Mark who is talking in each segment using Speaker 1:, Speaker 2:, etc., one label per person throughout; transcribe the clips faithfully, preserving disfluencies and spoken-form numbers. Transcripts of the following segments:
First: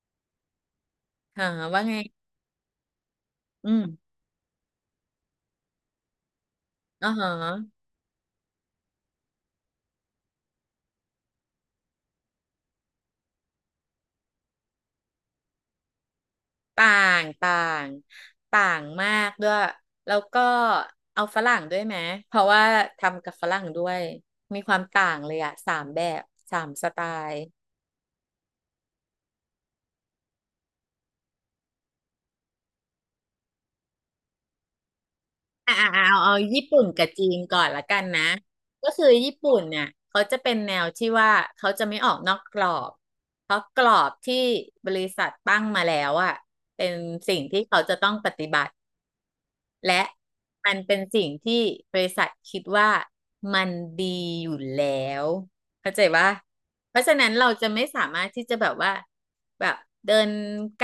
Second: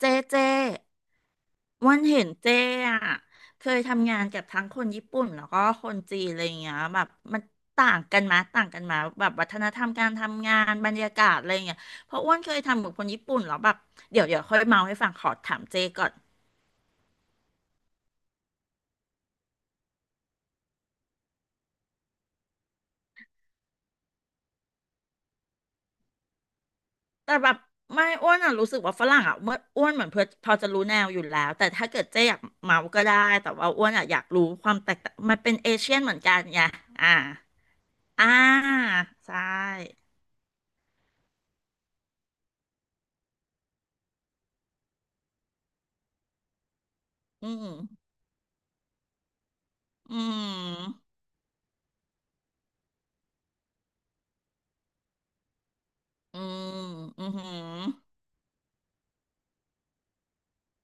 Speaker 1: เจเจอ้
Speaker 2: หาว่า
Speaker 1: วั
Speaker 2: ไง
Speaker 1: นเห็นเจอ่ะเค
Speaker 2: อื
Speaker 1: ยทำ
Speaker 2: ม
Speaker 1: งานกับทั้งคนญี่ปุ่นแล้วก็คนจีนอะไรอย่างเงี้ยแบ
Speaker 2: อ๋อ
Speaker 1: บ
Speaker 2: หอ
Speaker 1: มันต่างกันมาต่างกันมาแบบวัฒนธรรมการทำงานบรรยากาศอะไรอย่างเงี้ยเพราะอ้วนเคยทำกับคนญี่ปุ่นแล้วแบบเดี๋ยวเดี๋ยวค่อยเมาให้ฟังขอถามเจก่อน
Speaker 2: ต่าง ต่าง ต่างมากด้วยแล้วก็เอาฝรั่งด้วยไหม เพราะว่าทำกับฝรั่งด้วย มีความต่างเลยอะสามแบบ สามสไต
Speaker 1: แต่
Speaker 2: ล์
Speaker 1: แบบไม่อ้วนอ่ะรู้สึกว่าฝรั่งอ่ะเมื่ออ้วนเหมือนเพื่อพอจะรู้แนวอยู่แล้ว แต่ถ้าเกิดเจอยากเมาก็ได้แต่ว่าอ้วนอ่ะอยากรู้ความแตกต่างมันเป็นเอ
Speaker 2: อ่า
Speaker 1: เชียนเหมื
Speaker 2: เอา
Speaker 1: อน
Speaker 2: เอา
Speaker 1: กันไง
Speaker 2: ญี่ปุ่นกับ
Speaker 1: อ่า
Speaker 2: จีนก่อนละกันนะ
Speaker 1: อ่า
Speaker 2: ก็คือ
Speaker 1: ใช
Speaker 2: ญี่ปุ่นเนี่ย
Speaker 1: ่
Speaker 2: เขาจะเป็นแนวที่ว่าเขาจะไม่ออกนอกกรอบเพราะกรอบที่บริษัทตั้งมาแล้วอะเป็นสิ่ง
Speaker 1: อื
Speaker 2: ที่เขา
Speaker 1: ม
Speaker 2: จะต้องปฏิบัติ และ
Speaker 1: อื
Speaker 2: มันเป็น
Speaker 1: ม
Speaker 2: สิ่งที่บริษัทคิดว่ามันดีอยู่แล้วเข้าใจว่า
Speaker 1: อืม
Speaker 2: เพราะฉะ
Speaker 1: อื
Speaker 2: นั้นเรา
Speaker 1: ม
Speaker 2: จะไม่สามารถที่จะแบบว่าแบบเดิน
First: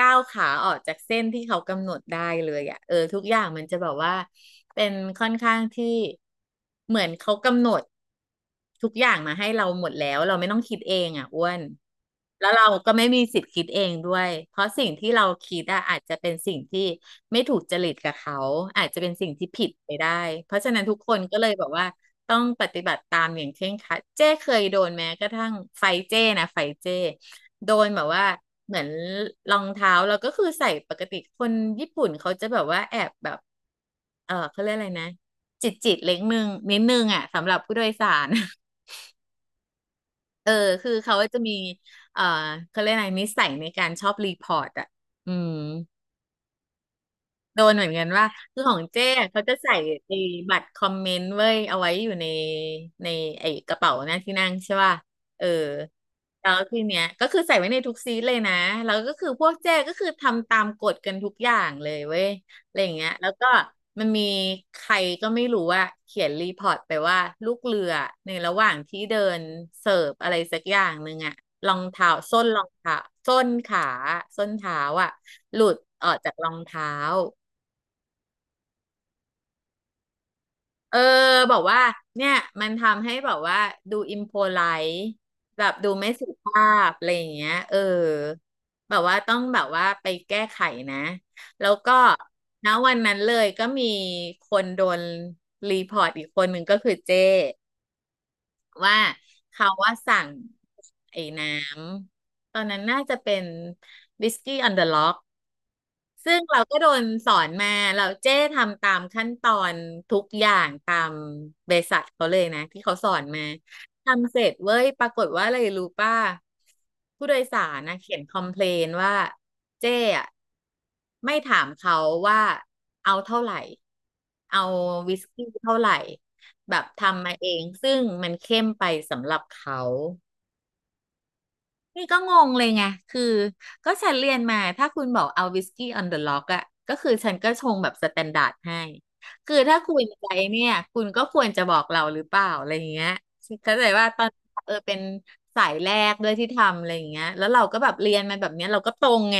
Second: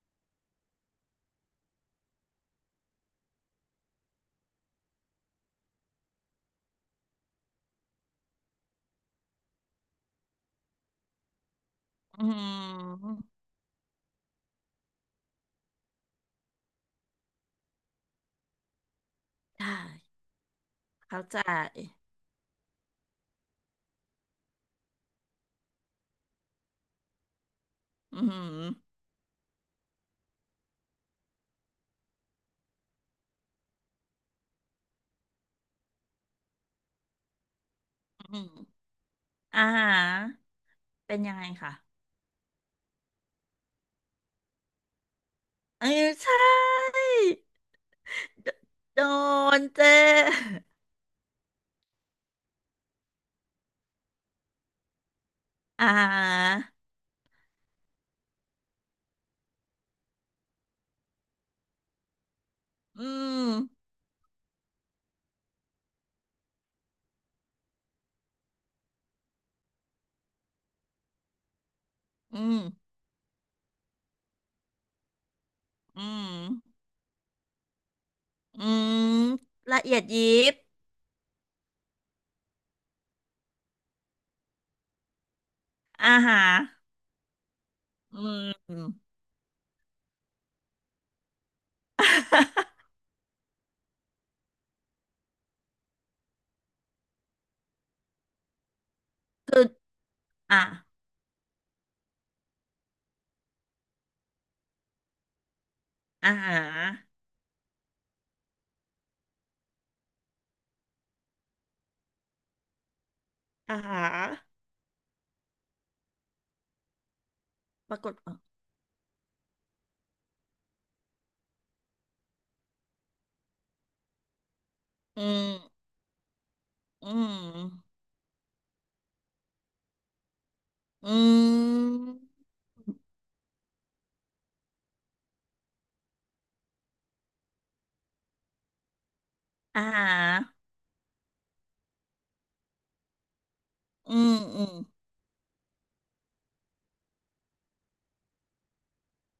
Speaker 2: ก้าวขาออกจากเส้นที่เขากำหนดได้เลยอ่ะเออทุกอย่างมันจะแบบว่าเป็นค่อนข้างที่เหมือนเขากำหนดทุกอย่างมาให้เราหมดแล้วเราไม่ต้องคิดเองอ่ะอ้วน
Speaker 1: อื
Speaker 2: แล้วเราก็ไม่มี
Speaker 1: ม
Speaker 2: สิทธิ์คิดเองด้วยเพราะสิ่งที่เราคิดอะอาจจะเป็นสิ่งที่ไม่ถูกจริตกับเขาอาจจะเป็นสิ่งที่ผิ
Speaker 1: ได้
Speaker 2: ดไปได้เพราะฉะนั้นทุกคน
Speaker 1: เข้า
Speaker 2: ก็
Speaker 1: ใจ
Speaker 2: เลยบอกว่า ต้องปฏิบัติตามอย่างเคร่งครัดเจ้เคยโดนแม้กระทั่งไฟเจ้นะไฟเจ้โดนแบบ
Speaker 1: อื
Speaker 2: ว่าเหมือน
Speaker 1: ม
Speaker 2: รองเท้าเราก็คือใส่ปกติคนญี่ปุ่นเขาจะแบบว่าแอบแบบเออเขาเรียกอะไรนะจิตจิตเล็กนึงนิดนึงอ่ะสำหรับผู้โดยสาร
Speaker 1: อืม อาหา
Speaker 2: เออคือเขา
Speaker 1: เป็นยัง
Speaker 2: จะ
Speaker 1: ไง
Speaker 2: มี
Speaker 1: คะ
Speaker 2: เออเขาเรียกอะไรนิสัยในการชอบรีพอร์ตอ่ะอืม
Speaker 1: เออใช่
Speaker 2: โดนเหมือนกันว่า
Speaker 1: โด
Speaker 2: คือของ
Speaker 1: โด
Speaker 2: เจ้เขาจะ
Speaker 1: น
Speaker 2: ใส่
Speaker 1: เจ
Speaker 2: ไอ้บัตรคอมเมนต์เว้ยเอาไว้อยู่ในในไอ้กระเป๋าหน้าที่นั่งใช่ป่ะเออ
Speaker 1: อาาฮ
Speaker 2: แล้วที
Speaker 1: ะ
Speaker 2: เนี้ยก็คือใส่ไว้ในทุกซีทเลยนะแล้วก็คือพวกเจ้ก็คือทำตามกฎกันทุกอย่างเลยเว้ยอะไรอย่างเงี้
Speaker 1: อื
Speaker 2: ยแล้วก็
Speaker 1: ม
Speaker 2: มันมีใครก็ไม่รู้ว่าเขียนรีพอร์ตไปว่าลูกเรือในระหว่างที่เดินเสิร์ฟอะไรสักอย่างหนึ่งอะรองเท้า
Speaker 1: อื
Speaker 2: ส้น
Speaker 1: ม
Speaker 2: รองเท้าส้นขาส้นเท้าอะหลุด
Speaker 1: อื
Speaker 2: ออกจากรอง
Speaker 1: ม
Speaker 2: เท้า
Speaker 1: อืมละเอียดยิบ
Speaker 2: เออบอกว่าเนี่ยมันทำให้แบบว่าดูอิมโพไลท์แบบดูไม่
Speaker 1: อา
Speaker 2: สุ
Speaker 1: ฮะ
Speaker 2: ภาพอะไรอย่างเงี้ยเออ
Speaker 1: อืม
Speaker 2: แบบว่าต้องแบบว่าไปแก้ไขนะแล้วก็ ณวันนั้นเลยก็มีคนโดนรีพอร์ตอีกคนหนึ่งก็คือเจ้ว่า
Speaker 1: คือ
Speaker 2: เขาว่าสั่ง
Speaker 1: อ่ะ
Speaker 2: ไอ้น้ำตอนนั้นน่าจะเป็นวิสกี้ออนเดอะล็อก
Speaker 1: อา
Speaker 2: ซึ่ง
Speaker 1: หา
Speaker 2: เราก็โดนสอนมาเราเจ้ทำตามขั้นตอนทุกอย่างตามบริษัทเขาเลยนะที่เขาสอนมา
Speaker 1: อาาฮะ
Speaker 2: ทำเสร็จเว้ยปรากฏว่าอะไรรู้ป่ะผู้โดยสาร
Speaker 1: ป
Speaker 2: นะ
Speaker 1: รากฏ
Speaker 2: เขียนค
Speaker 1: ว่า
Speaker 2: อมเพลนว่าเจ้อะไม่ถามเขาว่าเอาเท่าไหร่เอาวิ
Speaker 1: อื
Speaker 2: สกี้
Speaker 1: ม
Speaker 2: เท่าไหร่แบบ
Speaker 1: อื
Speaker 2: ทำมาเองซึ่
Speaker 1: ม
Speaker 2: งมันเข้มไปสำหรับเขา
Speaker 1: อื
Speaker 2: นี่
Speaker 1: ม
Speaker 2: ก็งงเลยไงคือก็ฉันเรียนมาถ้าคุณบอกเอาวิสกี้ออนเดอะล็อกอะก็คือฉันก็ชงแบบสแตนดาร์ดให้ คือถ้า
Speaker 1: อ่
Speaker 2: คุณใจ
Speaker 1: า
Speaker 2: เนี่ยคุณก็ควรจะบอกเราหรือเปล่าอะไรอย่างเงี้ยเข้าใจว่า
Speaker 1: อื
Speaker 2: ตอน
Speaker 1: ม อื
Speaker 2: เอ
Speaker 1: ม
Speaker 2: อเป็นสายแรกด้วยที่ทำอะไรอย่างเงี้ยแล้วเราก็แบบเรียนมาแบบเนี้ยเราก็ตรงไง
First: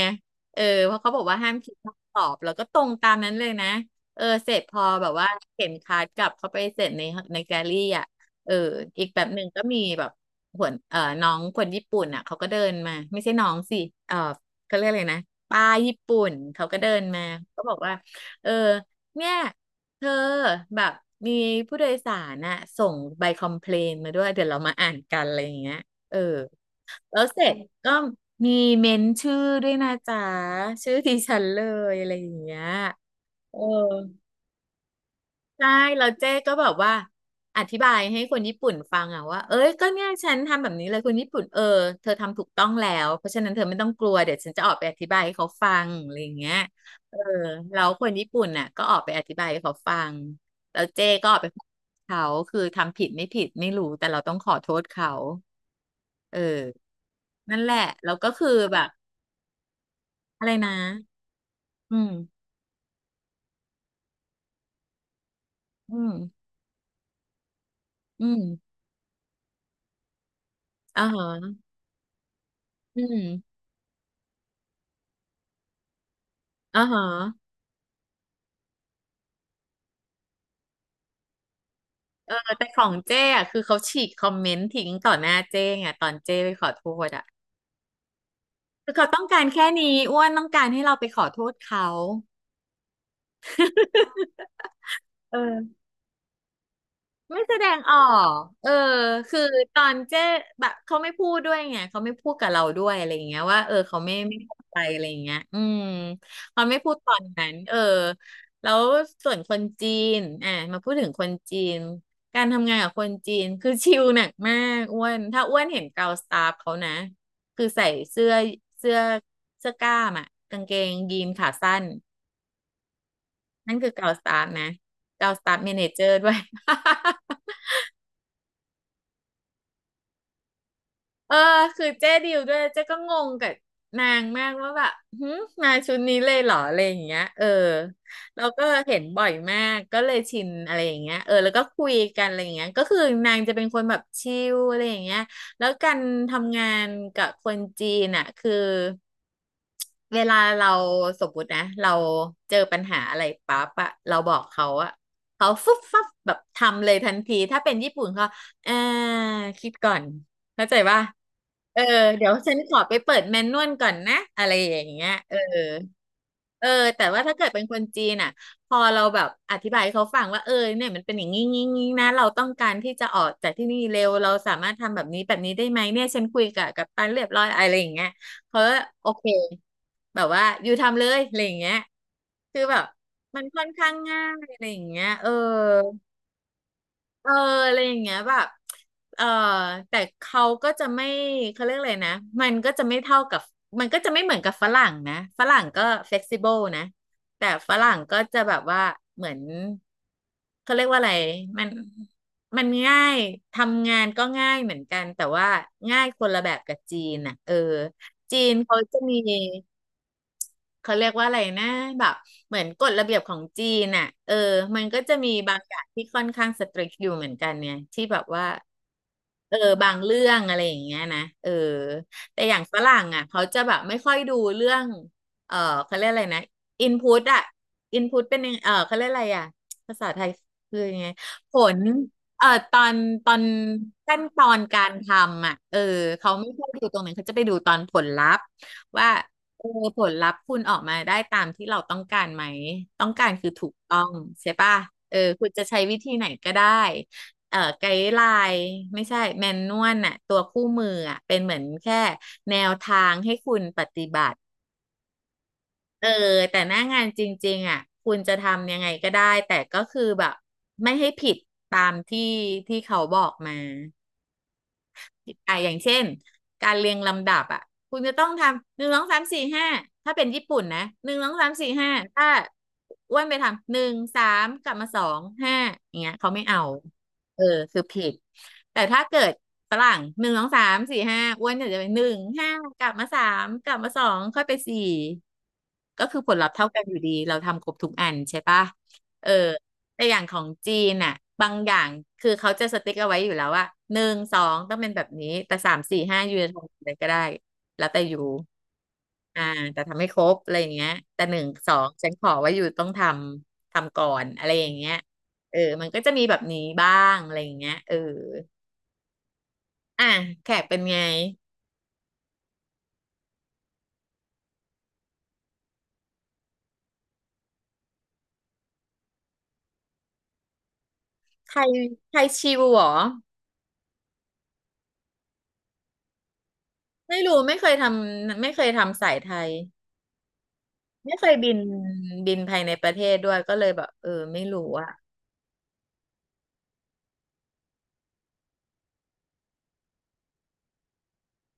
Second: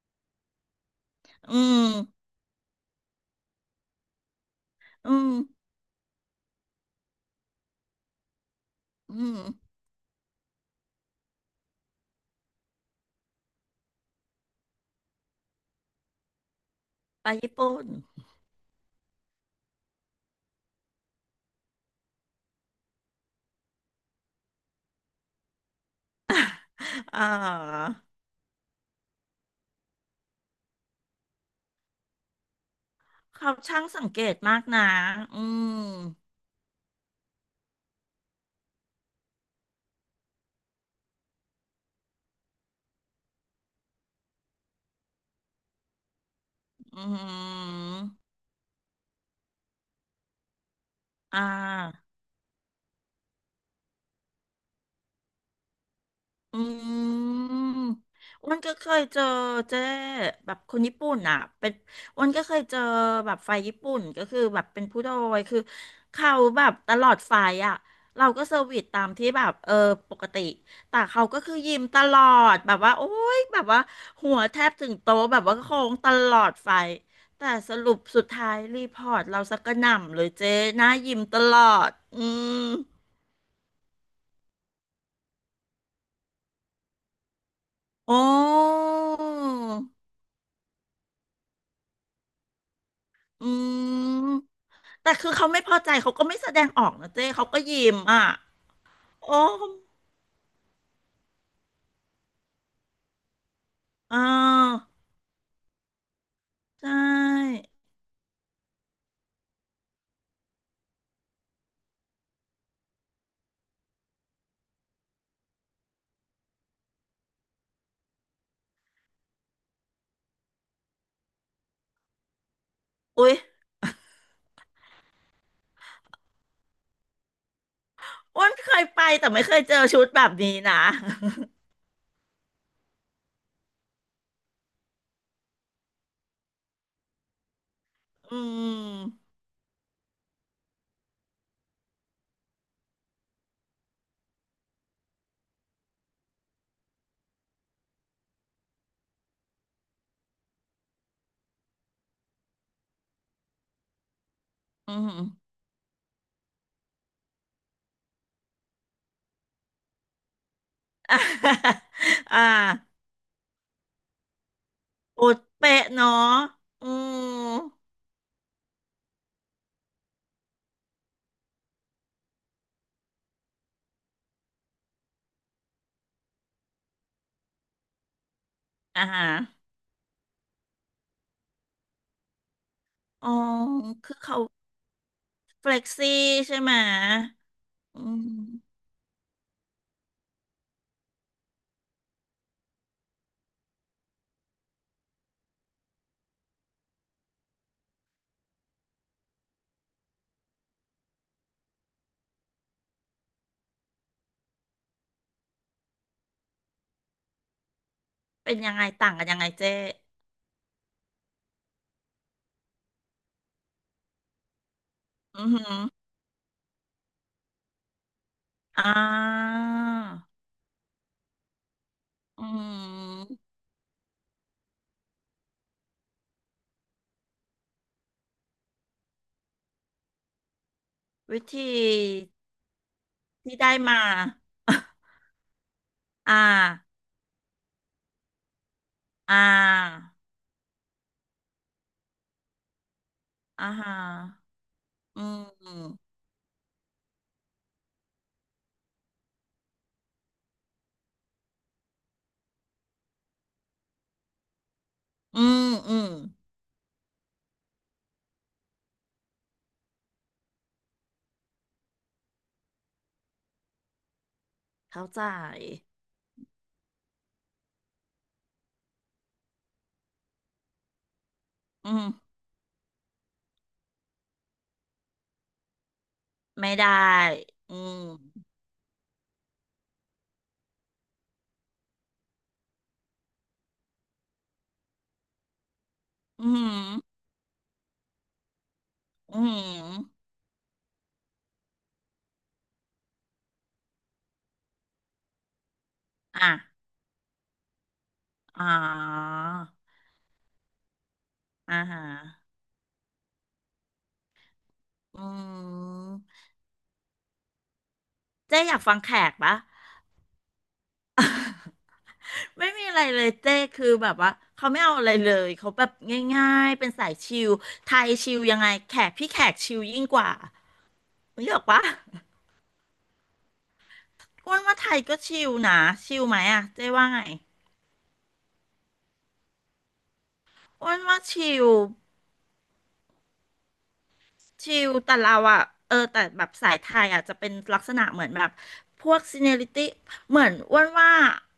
Speaker 2: เออเพราะเขาบอกว่าห้าม
Speaker 1: อื
Speaker 2: คิดห้ามตอ
Speaker 1: ม
Speaker 2: บเราก็ตรงตามนั้นเลยนะเออเสร็จพอแบ
Speaker 1: อื
Speaker 2: บว่า
Speaker 1: ม
Speaker 2: เข็นคาร์ดกลับเข้าไปเสร็จในในแกลลี่อะเอออีกแบ
Speaker 1: อื
Speaker 2: บห
Speaker 1: ม
Speaker 2: นึ่งก็มีแบบ หัวเอ่อน้องคนญี่ปุ่นอ่ะเขาก็เดินมาไม่ใช่น้องสิเอ่อเขาเรียกอะไรนะป้าญี่ปุ่นเขาก็เดินมา
Speaker 1: ไปญี่
Speaker 2: เขาบอก
Speaker 1: ปุ่น
Speaker 2: ว่าเออเนี่ยเธอแบบมีผู้โดยสารน่ะส่งใบคอมเพลนมาด้วยเดี๋ยวเรามาอ่านกันอะไรอย่างเงี้ยเออ แล้
Speaker 1: อ่า
Speaker 2: วเสร็จก็มีเมนชื่อด้วยนะจ๊ะชื่อดิฉันเลยอะไรอย่างเงี้ย
Speaker 1: เขา
Speaker 2: เออ
Speaker 1: ช่างสังเกตมากนะ อื
Speaker 2: ใช่
Speaker 1: ม
Speaker 2: แล้วเจ๊ก็แบบว่าอธิบายให้คนญี่ปุ่นฟังอะว่าเอ้ยก็เนี่ยฉันทำแบบนี้เลยคนญี่ปุ่นเออเธอทำถูกต้องแล้วเพราะฉะนั้นเธอไม่ต้องกลัวเดี๋ยวฉันจะออกไปอธิบายให้เขาฟังอะไรอย่างเงี้ย
Speaker 1: อื
Speaker 2: เออแล้ว
Speaker 1: ม
Speaker 2: คนญี่ปุ่นน่ะก็ออกไปอธิบายให้เขาฟังแล้วเจ๊ก็ออ
Speaker 1: อ่
Speaker 2: กไปขอโทษ
Speaker 1: า
Speaker 2: เขาคือทำผิดไม่ผิดไม่รู้แต่เราต้องขอโทษเขาเ
Speaker 1: อื
Speaker 2: ออนั่นแหละ
Speaker 1: ม
Speaker 2: แล้วก็
Speaker 1: อ้
Speaker 2: คื
Speaker 1: ว
Speaker 2: อ
Speaker 1: นก็
Speaker 2: แบ
Speaker 1: เค
Speaker 2: บ
Speaker 1: ยเจอเจ๊
Speaker 2: อะไร
Speaker 1: แบบ
Speaker 2: นะ
Speaker 1: คนญี่ปุ่นอ่ะเป็น
Speaker 2: อืม
Speaker 1: อ้วนก็เคยเจอแบบไฟญี่ปุ่นก็คือแบบเป็นผู้โดยคือ
Speaker 2: อื
Speaker 1: เขา
Speaker 2: ม
Speaker 1: แบบตลอดไฟอ่ะ
Speaker 2: อื
Speaker 1: เรา
Speaker 2: ม
Speaker 1: ก็เซอร์วิสตามที่แบบเออปกติแต่
Speaker 2: อ่า
Speaker 1: เขาก็คือ
Speaker 2: ฮะ
Speaker 1: ยิ้มตลอดแบบว่า
Speaker 2: อื
Speaker 1: โอ๊ย
Speaker 2: ม
Speaker 1: แบบว่าหัวแทบถึงโต๊ะแบบว่าโค้งตลอดไฟ
Speaker 2: อ่าฮะ
Speaker 1: แต่สรุปสุดท้ายรีพอร์ตเราสักกระหน่ำเลยเจ๊หน้ายิ้มตลอดอื
Speaker 2: เออ
Speaker 1: ม
Speaker 2: แต่ของเจ้อะคือเขาฉีกคอมเมนต์ทิ้งต่อหน้าเจ้ไงตอนเจ้ไปขอโทษอ่ะ
Speaker 1: โอ้
Speaker 2: คือเขาต้องการแค่นี้อ้วนต้องการให้เราไปขอโทษเขา
Speaker 1: อืม แต่คือ
Speaker 2: เอ
Speaker 1: เขาไม่พอ
Speaker 2: อ
Speaker 1: ใจเขาก็ไม่แสดงออกนะเจ้
Speaker 2: ไม่
Speaker 1: เขา
Speaker 2: แส
Speaker 1: ก็
Speaker 2: ดง
Speaker 1: ยิ้
Speaker 2: อ
Speaker 1: ม
Speaker 2: อ
Speaker 1: อ่ะ
Speaker 2: กเออ
Speaker 1: โอ้
Speaker 2: คือ
Speaker 1: ม
Speaker 2: ตอนเจ๊แบบเขาไม่พูดด้วยไง เขาไม่พูดกับเราด้วยอะไรอย่างเงี้ยว่าเออเขาไม่
Speaker 1: อ่
Speaker 2: ไม่พอใจ
Speaker 1: า
Speaker 2: อะไรอย่างเงี้ยอืมเขาไม่
Speaker 1: ใช
Speaker 2: พูดตอนนั้น
Speaker 1: ่
Speaker 2: เออแล้วส่วนคนจีนอ่ะมาพูดถึงคนจีนการทำงานกับคนจีนคือชิลหนักมากอ้วนถ้าอ้วนเห็นเกาสตาฟเขานะคือใส่เสื้อเสื้อเสื้อกล้ามอ่ะกางเกงยีนขาสั้น
Speaker 1: อุ๊ย
Speaker 2: นั่นคือเกาสตาฟนะเกาสตาฟเมเนเจอร์ด้วย
Speaker 1: อ้วนเคยไปแต่ไม่เคยเจอชุดแบบนี้นะ
Speaker 2: เออคือเจ๊ดิวด้วยเจ๊ก็งงกับนางมากว่าแบบหืมมาชุดนี้เลยเหรออะไรอย่างเงี้ยเออ
Speaker 1: อื
Speaker 2: เราก็
Speaker 1: ม
Speaker 2: เห็นบ่อยมากก็เลยชินอะไรอย่างเงี้ยเออแล้วก็คุยกันอะไรอย่างเงี้ยก็คือนางจะเป็นคนแบบชิลอะไรอย่างเงี้ยแล้วการทำงานกับคนจีนอ่ะคือ เวลาเราสมมตินะเราเจอปัญหาอะไรปั๊บอะเราบอกเขาอะ
Speaker 1: อืม
Speaker 2: เขาฟึบฟับแบบทำเลยทันทีถ้าเป็นญี่ปุ่นเขาเออคิดก่อนเข้าใจป่ะ
Speaker 1: อ่า
Speaker 2: เออเดี๋ยว
Speaker 1: อ่า
Speaker 2: ฉันขอไปเปิดแมนนวลก่อนนะอะไรอย่างเงี้ย
Speaker 1: โอ
Speaker 2: เออ
Speaker 1: ดเป๊ะเนาะ
Speaker 2: เออ
Speaker 1: อื
Speaker 2: แต่ว่าถ้าเกิดเป็นคน
Speaker 1: ม
Speaker 2: จีนอ่ะพอเราแบบอธิบายให้เขาฟังว่าเออเนี่ยมันเป็นอย่างงี้งี้งี้นะเราต้องการที่จะออกจากที่นี่เร็วเราสามารถทำแบบนี้แบบนี้ได้ไหมเนี่ยฉันคุยกับกัปตันเรียบร้อยอะไรอย่างเงี้ย เขาก็
Speaker 1: อ่า
Speaker 2: โอ
Speaker 1: ฮะ
Speaker 2: เคแบบว่าอยู่ทำเลยอะไรอย่างเงี้ยคือแบบ
Speaker 1: อ๋อ
Speaker 2: มันค่อนข้าง
Speaker 1: คือ
Speaker 2: ง่า
Speaker 1: เขา
Speaker 2: ยอะไรอย่างเงี้ยเออ
Speaker 1: เฟล็กซี่ใช่ไหม
Speaker 2: เอออะไรอย่า
Speaker 1: อื
Speaker 2: งเงี้ยแบบ
Speaker 1: ม
Speaker 2: เออแต่เขาก็จะไม่เขาเรียกอะไรนะมันก็จะไม่เท่ากับมันก็จะไม่เหมือนกับฝรั่งนะฝรั่งก็เฟ e ซิเบิลนะแต่ฝรั่งก็จะแบบว่าเหมือนเขาเรียกว่าอะไรมันมันง่ายทำงานก็ง่ายเหมือนกันแต่ว่าง่ายคนละแบบกับจีนอ่ะเออจี
Speaker 1: เป็
Speaker 2: น
Speaker 1: นยัง
Speaker 2: เขา
Speaker 1: ไง
Speaker 2: จะ
Speaker 1: ต่าง
Speaker 2: มี
Speaker 1: กันยังไงเจ๊
Speaker 2: เขาเรียกว่าอะไรนะแบบเหมือนกฎระเบียบของจีนน่ะเออมันก็จะมี
Speaker 1: อือ
Speaker 2: บาง
Speaker 1: หื
Speaker 2: อ
Speaker 1: อ
Speaker 2: ย่างที่ค่อนข้างสตริกอยู่เหมือนกันเนี่ยที่แบบว่า
Speaker 1: อ่า
Speaker 2: เออบางเรื่องอะไรอย่างเงี้ยนะเออแต่
Speaker 1: อื
Speaker 2: อย่างฝรั่งอ่ะ
Speaker 1: ม
Speaker 2: เขาจะแบบไม่ค่อยดูเรื่องเออเขาเรียกอะไรนะอินพุตอ่ะอินพุตเป็นยังเออเขาเรียกอะไรอ่ะภาษาไทยคือยังไง
Speaker 1: วิ
Speaker 2: ผ
Speaker 1: ธี
Speaker 2: ลเอ่อตอนตอน
Speaker 1: ที่ได้มา
Speaker 2: ขั้นตอนการท ำอ่ะเออเขา
Speaker 1: อ่า
Speaker 2: ไม่ค่อยดูตรงนั้นเขาจะไปดูตอนผลลัพธ์ ว่า
Speaker 1: อ่
Speaker 2: เออผ
Speaker 1: า
Speaker 2: ลลัพธ์คุณออกมาได้ตามที่เราต้องการไหมต้องการคือถู
Speaker 1: อ่า
Speaker 2: ก
Speaker 1: ฮะ
Speaker 2: ต้องใช่ป่ะเออ
Speaker 1: อืม
Speaker 2: คุณจะ
Speaker 1: อื
Speaker 2: ใช้วิธีไหนก็ได้เอ่อไกด์ไลน์ไม่ใช่แมนนวลน่ะตัวคู่มืออ่ะเป็นเหมือนแค่แนวทางให้คุณปฏิบัติ
Speaker 1: มอื
Speaker 2: เอ
Speaker 1: ม
Speaker 2: อแต่หน้างานจริงๆอ่ะคุณจะทำยังไงก็ได้แต่ก็คือแบบไม่ให้ผิดตามที่ที่เขาบอกมา
Speaker 1: เข้าใจ
Speaker 2: อ่ะอย่างเช่นการเรียงลำดับอ่ะคุณจะต้องทำหนึ่งสองสามสี่ห้าถ้าเป็นญี่ปุ่นนะหนึ่งสองสามสี่
Speaker 1: อื
Speaker 2: ห้า
Speaker 1: ม
Speaker 2: ถ้าอ้วนไปทำหนึ่งสามกลับมาสองห้าอย่างเงี้ยเขาไม่เอา
Speaker 1: ไม่ได้
Speaker 2: เออ
Speaker 1: อื
Speaker 2: คือ
Speaker 1: ม
Speaker 2: ผิดแต่ถ้าเกิดฝรั่งหนึ่งสองสามสี่ห้าอ้วนเนี่ยจะเป็นหนึ่งห้ากลับมาสามกลับมาสองค่อยไปสี่ก็คือผลลั
Speaker 1: อื
Speaker 2: พธ์เท่ากันอยู่ดี
Speaker 1: ม
Speaker 2: เราทำครบทุกอันใช่ปะเออ
Speaker 1: อื
Speaker 2: แต่อย่าง
Speaker 1: ม
Speaker 2: ของจีนน่ะบางอย่างคือเขาจะสติ๊กเอาไว้อยู่แล้วว่าหนึ่งสองต้องเป็นแบบนี้แต่สามสี่ห้ายูจะ
Speaker 1: อ่ะ
Speaker 2: ทำอะไรก็ได้แล้วแต่อยู่
Speaker 1: อ๋อ
Speaker 2: อ่าแต่ทำให้ครบอะไรอย่างเงี้ยแต่หนึ่งสอ
Speaker 1: อ่า
Speaker 2: ง
Speaker 1: ฮะ
Speaker 2: ฉันขอว่าอยู่ต้องทำทำก่อนอะไรอย่างเงี้ย
Speaker 1: อื
Speaker 2: เออมันก็จะมีแบบ
Speaker 1: ม
Speaker 2: นี้บ้างอะไรอย่างเงี้ยเออ
Speaker 1: เจ๊อยากฟังแขกปะ
Speaker 2: อ่ะแขกเป็นไง
Speaker 1: ไม่มีอะไรเลยเจ๊คือแบบว่าเขาไม่เอาอะไรเลยเขาแบบง่ายๆ เป็นสายชิลไทยชิลยังไงแขกพี่แขกชิลยิ่งกว่าเม่ห
Speaker 2: ไท
Speaker 1: อก
Speaker 2: ย
Speaker 1: ปะ
Speaker 2: ไทยชิวเหรอ
Speaker 1: อ้วนว่าไทยก็ชิลนะชิลไหมอะเจ๊ว่า
Speaker 2: ไม่
Speaker 1: ไง
Speaker 2: รู้ไม่เคยทำไม่เคยทำสายไทย
Speaker 1: อ้วน
Speaker 2: ไม่
Speaker 1: ว่า
Speaker 2: เคยบิ
Speaker 1: ชิ
Speaker 2: น
Speaker 1: ล
Speaker 2: บินภายในประเทศด้วยก็เลยแบบเออไม่รู้
Speaker 1: ชิ
Speaker 2: อะ
Speaker 1: ลแต่เราอะเออแต่แบบสายไทยอะจะเป็นลักษณะเหมือนแบบพวกซีเนียริตี้เหมือนอ้วนว่า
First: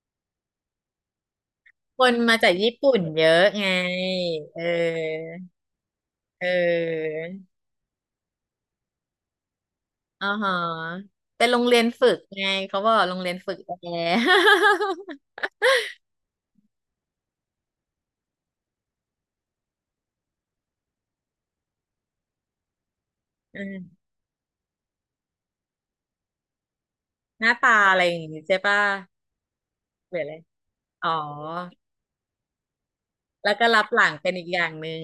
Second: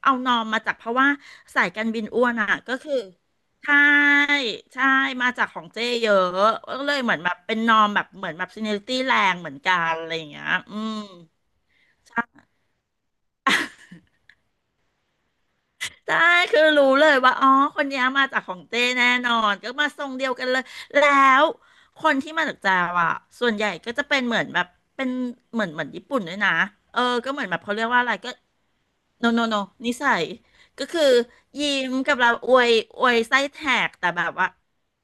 Speaker 1: เอานอมมาจากเพราะว่าสายการ
Speaker 2: ค
Speaker 1: บิน
Speaker 2: น
Speaker 1: อ้วน
Speaker 2: มาจา
Speaker 1: อะ
Speaker 2: กญี่
Speaker 1: ก็คือ
Speaker 2: ปุ่นเยอะไง
Speaker 1: ใช่
Speaker 2: เอ
Speaker 1: ใช่มา
Speaker 2: อ
Speaker 1: จากของเจ๊เยอะ
Speaker 2: เอ
Speaker 1: ก็เลยเหมื
Speaker 2: อ
Speaker 1: อนแบบเป็นนอมแบบเหมือนแบบซีเนียริตี้แรงเหมือนกันอะไรอ
Speaker 2: อ๋
Speaker 1: ย่า
Speaker 2: อ
Speaker 1: งเงี้ย
Speaker 2: ฮะ
Speaker 1: อืม
Speaker 2: เป็นโรงเรียนฝึกไงเขาบอกโรงเรียนฝึกแอร์
Speaker 1: ใช่คือรู้เลยว่าอ๋อคนเนี้ยมาจากของเจ้แน่นอนก็มาทรงเดียวกันเลยแล้วคนที่มาจากจาวอ่ะส่ว น
Speaker 2: อื
Speaker 1: ใหญ่ก็จะ
Speaker 2: ม
Speaker 1: เป็นเหมือนแบบเป็นเหมือนเหมือนญี่ปุ่นด้วยนะเออก็เห
Speaker 2: ห
Speaker 1: มือน
Speaker 2: น้า
Speaker 1: แบบ
Speaker 2: ตา
Speaker 1: เขาเรียก
Speaker 2: อะ
Speaker 1: ว่า
Speaker 2: ไร
Speaker 1: อะ
Speaker 2: อ
Speaker 1: ไร
Speaker 2: ย่าง
Speaker 1: ก็
Speaker 2: งี้ใช่ป่ะ
Speaker 1: โนโนโนนิสั
Speaker 2: เปลี่ย
Speaker 1: ย
Speaker 2: นเลย
Speaker 1: ก็คือ
Speaker 2: อ๋อ
Speaker 1: ยิ้มกับเราอวยอวยไส้
Speaker 2: แล้ว
Speaker 1: แต
Speaker 2: ก็รับ
Speaker 1: ก
Speaker 2: ห
Speaker 1: แต่
Speaker 2: ลัง
Speaker 1: แบ
Speaker 2: เป็
Speaker 1: บ
Speaker 2: นอี
Speaker 1: ว่า
Speaker 2: กอย่างหนึ่ง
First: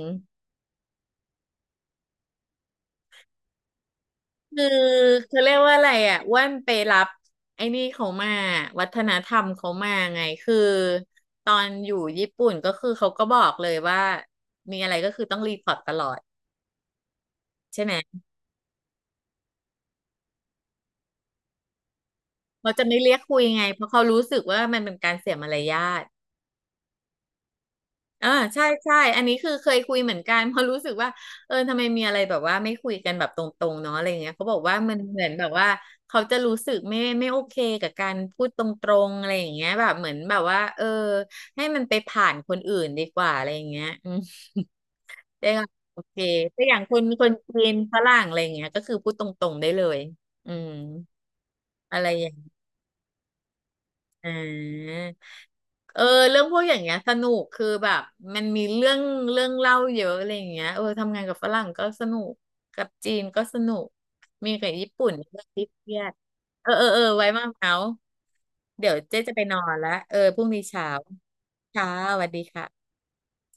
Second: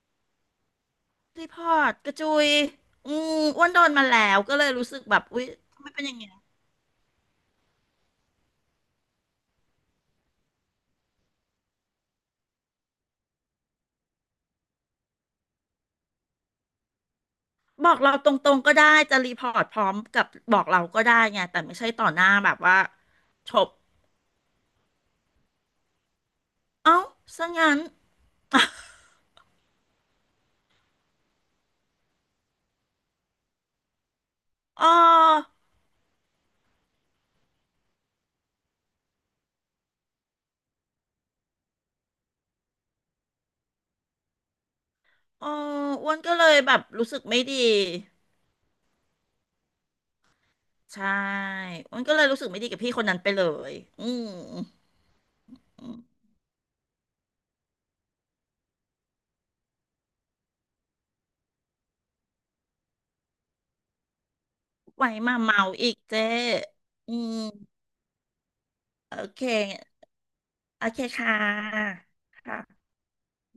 Speaker 1: พี่พอดกระจุยอืมอ้วนโดนมาแล้วก็
Speaker 2: คื
Speaker 1: เล
Speaker 2: อ
Speaker 1: ยรู้สึกแบบ
Speaker 2: เขา
Speaker 1: อุ๊ย
Speaker 2: เรียกว่า
Speaker 1: ทำ
Speaker 2: อะ
Speaker 1: ไม
Speaker 2: ไร
Speaker 1: เป็นอย่า
Speaker 2: อ่ะ
Speaker 1: งเงี้ย
Speaker 2: อ้วนไปรับไอ้นี่เขามาวัฒนธรรมเขามาไงคือตอนอยู่ญี่ปุ่นก็คือเขาก็บอกเลยว่ามีอะไรก็คือต้องรีพอร์ตตลอดใช่
Speaker 1: บ
Speaker 2: ไห
Speaker 1: อ
Speaker 2: ม
Speaker 1: กเราตรงๆก็ได้จะรีพอร์ตพร้อมกับบอกเราก็ได้ไงแต่ไม่ใช่ต่อหน้าแบบ
Speaker 2: เขา
Speaker 1: ว่า
Speaker 2: จะไม่เรียกคุย
Speaker 1: จ
Speaker 2: ไง
Speaker 1: บ
Speaker 2: เพราะเขารู้สึกว่ามันเป็นการเสียมารยาท
Speaker 1: เอ้าซะงั้น
Speaker 2: อ่าใช่ใช่อันนี้คือเคยคุยเหมือนกันเพราะรู้สึกว่าเออทำไมมีอะไรแบบว่าไม่คุยกันแบบตรงๆเนาะอะไรเงี้ยเขาบอกว่า
Speaker 1: อ๋
Speaker 2: มันเหมือนแบบ
Speaker 1: อ
Speaker 2: ว่าเขาจะรู้สึกไม่ไม่โอเคกับการพูดตรงๆอะไรอย่างเงี้ยแบบเหมือนแบบว่าเออให้มันไปผ่านคนอื่นดีกว่าอะไรอย่างเงี้ยอืม
Speaker 1: อ๋
Speaker 2: ได้
Speaker 1: อ
Speaker 2: ค่ะโอ
Speaker 1: อ้ว
Speaker 2: เค
Speaker 1: นก็เลย
Speaker 2: แต่อ
Speaker 1: แบ
Speaker 2: ย่าง
Speaker 1: บ
Speaker 2: คน
Speaker 1: รู้สึก
Speaker 2: คน
Speaker 1: ไม่ดี
Speaker 2: จีนฝรั่งอะไรอย่างเงี้ยก็คือพูดตรงๆได้เลยอืม
Speaker 1: ใช่อ้
Speaker 2: อะ
Speaker 1: วน
Speaker 2: ไร
Speaker 1: ก็เล
Speaker 2: อ
Speaker 1: ย
Speaker 2: ย่าง
Speaker 1: รู้สึกไม่ดีกับพี่คนนั้นไปเลยอืม
Speaker 2: อ่า
Speaker 1: อื
Speaker 2: เอ
Speaker 1: ม
Speaker 2: อเรื่องพวกอย่างเงี้ยสนุกคือแบบมันมีเรื่องเรื่องเล่าเยอะอะไรอย่างเงี้ยเออทำงานกับฝรั่งก็สนุกกับจีนก็สนุกมีกับญี่
Speaker 1: ไว้
Speaker 2: ปุ่น
Speaker 1: มา
Speaker 2: เรื่อง
Speaker 1: เมา
Speaker 2: ที่เค
Speaker 1: อี
Speaker 2: รี
Speaker 1: ก
Speaker 2: ยด
Speaker 1: เจ๊
Speaker 2: เออเออเออ
Speaker 1: อื
Speaker 2: ไว้
Speaker 1: ม
Speaker 2: มาเมาส์เดี๋ยว
Speaker 1: โอ
Speaker 2: เจ๊จะ
Speaker 1: เค
Speaker 2: ไปนอนละเออพรุ่งนี้
Speaker 1: โอ
Speaker 2: เช้า
Speaker 1: เคค่
Speaker 2: ค่ะ
Speaker 1: ะ
Speaker 2: สวัสดี
Speaker 1: ค่ะ
Speaker 2: ค่ะ